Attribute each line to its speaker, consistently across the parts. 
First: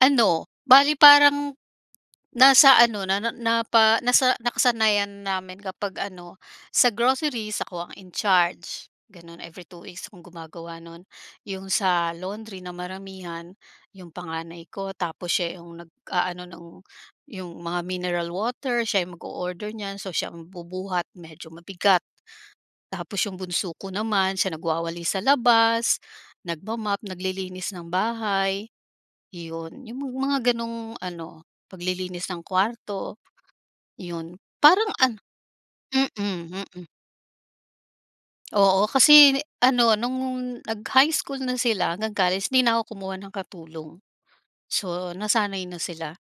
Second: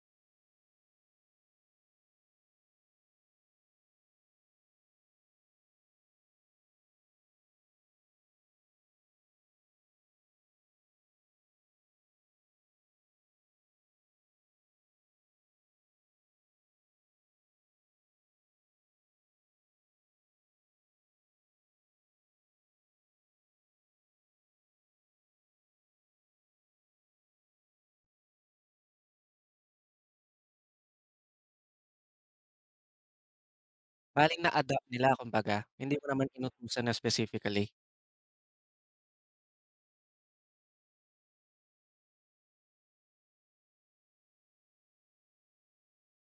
Speaker 1: Ano, bale parang nasa ano na na na pa nasa nakasanayan namin kapag ano, sa groceries ako ang in charge, gano'n every 2 weeks akong gumagawa nun. 'Yong sa laundry na maramihan, 'yong panganay ko tapos siya 'yong nag-aano ng 'yong mga mineral water, siya ang mag-o-order niyan so siya ang bubuhat, medyo mabigat. Tapos 'yong bunso ko naman siya nagwawalis sa labas, nagma-mop, naglilinis ng bahay, 'yon. 'Yong mga gano'ng ano, paglilinis ng kwarto,
Speaker 2: Bale
Speaker 1: 'yon.
Speaker 2: na-adopt
Speaker 1: Parang
Speaker 2: nila,
Speaker 1: an
Speaker 2: kumbaga. Hindi mo
Speaker 1: mm,
Speaker 2: naman inutusan
Speaker 1: mm.
Speaker 2: na specifically?
Speaker 1: Oo. Kasi ano, no'ng nag-high school na sila hanggang college, di na ako kumuha ng katulong. So, nasanay na sila.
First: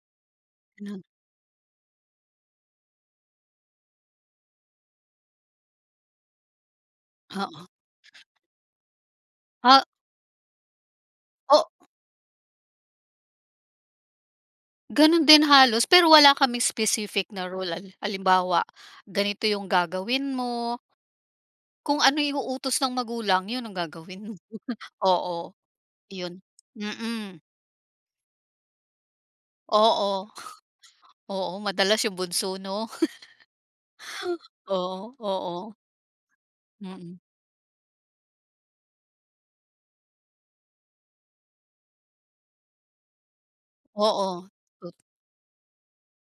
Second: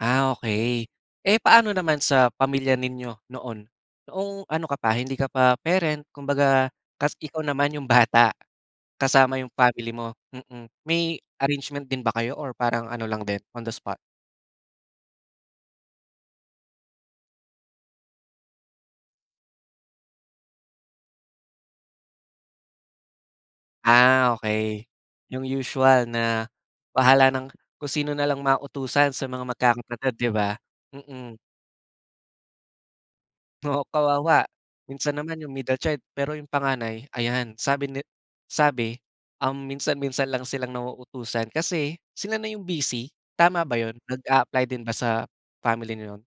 Speaker 2: Ah, okey.
Speaker 1: Ganon.
Speaker 2: Eh, paano naman sa pamilya ninyo noon? Noong ano ka pa, hindi ka pa parent, kumbaga tapos ikaw
Speaker 1: Oo.
Speaker 2: naman yung bata, kasama 'yong
Speaker 1: Ah
Speaker 2: family mo mm. May
Speaker 1: O
Speaker 2: arrangement din ba kayo or parang ano lang din, on the spot?
Speaker 1: Ganun din halos, pero wala kaming specific na rule. Halimbawa, ganito 'yong gagawin mo, kung ano 'yong utos ng magulang 'yon ang
Speaker 2: Ah,
Speaker 1: gagawin
Speaker 2: okey. 'Yong
Speaker 1: oo,
Speaker 2: usual
Speaker 1: 'yon.
Speaker 2: na bahala
Speaker 1: Mm.
Speaker 2: ng kung sino nalang mautusan sa mga magkakapatid
Speaker 1: Oo.
Speaker 2: di ba? Mm.
Speaker 1: Oo, madalas yung bunso 'no?
Speaker 2: Oo, kawawa.
Speaker 1: Oo,
Speaker 2: Minsan naman 'yong
Speaker 1: oo.
Speaker 2: middle child, pero 'yong panganay
Speaker 1: Mm.
Speaker 2: ayan, sabi ni sabi, um, minsan-minsan lang silang nauutusan kasi sila na 'yong busy, tama ba yun?
Speaker 1: Oo,
Speaker 2: Nag-apply din
Speaker 1: tot
Speaker 2: ba sa family niyo 'yon?